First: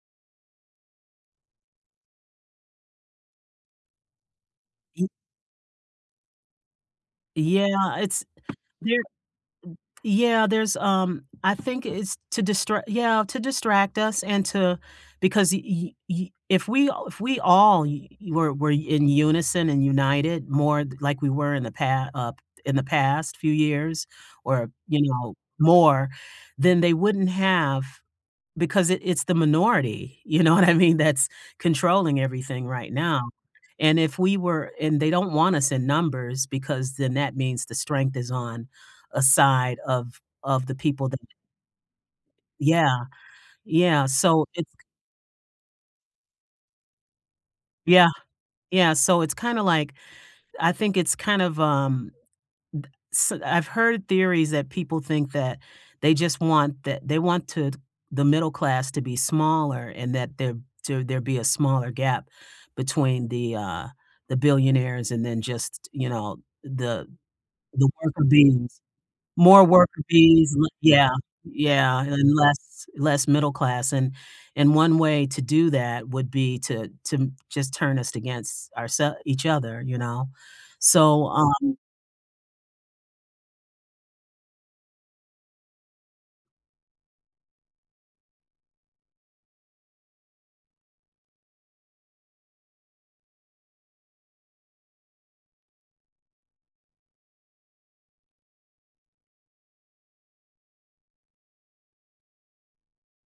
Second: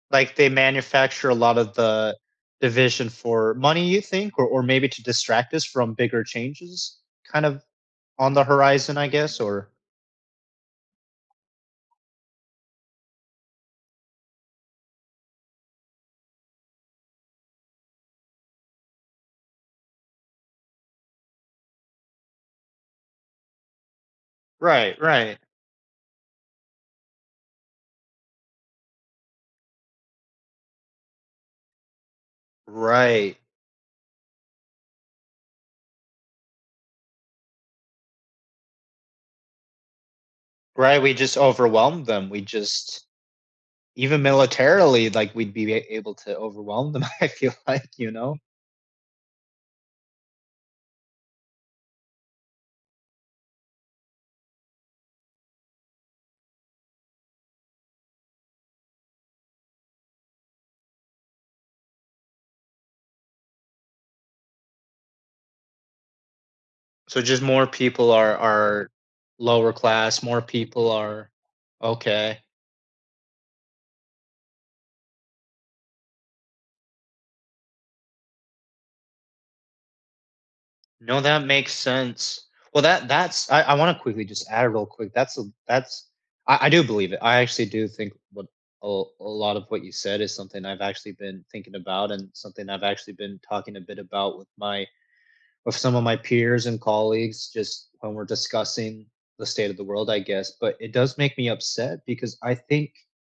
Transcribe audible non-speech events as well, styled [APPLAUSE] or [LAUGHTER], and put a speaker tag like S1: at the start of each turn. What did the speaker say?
S1: Like, they manufacture a lot of the division for money, you think, or or maybe to
S2: [UNINTELLIGIBLE]
S1: distract us from bigger changes, kind of
S2: Yeah, it's
S1: on the horizon,
S2: there
S1: I guess? Or
S2: Yeah, there's, um, I think it's to distra yeah, to distract us and to because y y y if we if we all y were were in unison and united more like we were in the pa up, in the past few years or,
S1: Right,
S2: you know,
S1: right.
S2: more, then they wouldn't have because i it's the minority. You know what I mean? That's controlling everything right now.
S1: Right.
S2: And if we were and they don't want us in numbers because then that means the strength is on a side of of the
S1: Right,
S2: people
S1: we
S2: that
S1: just overwhelmed them, we
S2: Yeah.
S1: just
S2: Yeah,
S1: even
S2: so it's k
S1: militarily, like, we'd be a able to overwhelm them. I feel like,
S2: Yeah.
S1: you know?
S2: Yeah, so it's kinda like I think it's kind of, um d s I've heard theories that people think that they just want the that they wanted the middle class to be smaller and that there to there'd be a smaller gap between the, uh, the billionaires and then just, you know, the
S1: So just more
S2: the
S1: people
S2: worker
S1: are
S2: bees.
S1: are
S2: More
S1: lower
S2: worker
S1: class, more
S2: bees, le
S1: people
S2: yeah,
S1: are
S2: yeah, and
S1: Okay.
S2: less less middle class, and and one way to do that would be to to just turn us against ourse each other, you know?
S1: No,
S2: So,
S1: that makes
S2: um
S1: sense. Well, that that's I I wanna quickly just add real quick. That's a that's I I do believe it, I actually do think what a l a lot of what you said is something I've actually been thinking about and something I've actually been talking a bit about with my with some of my peers and colleagues just when we're discussing the state of the world, I guess, but it does make me upset because I think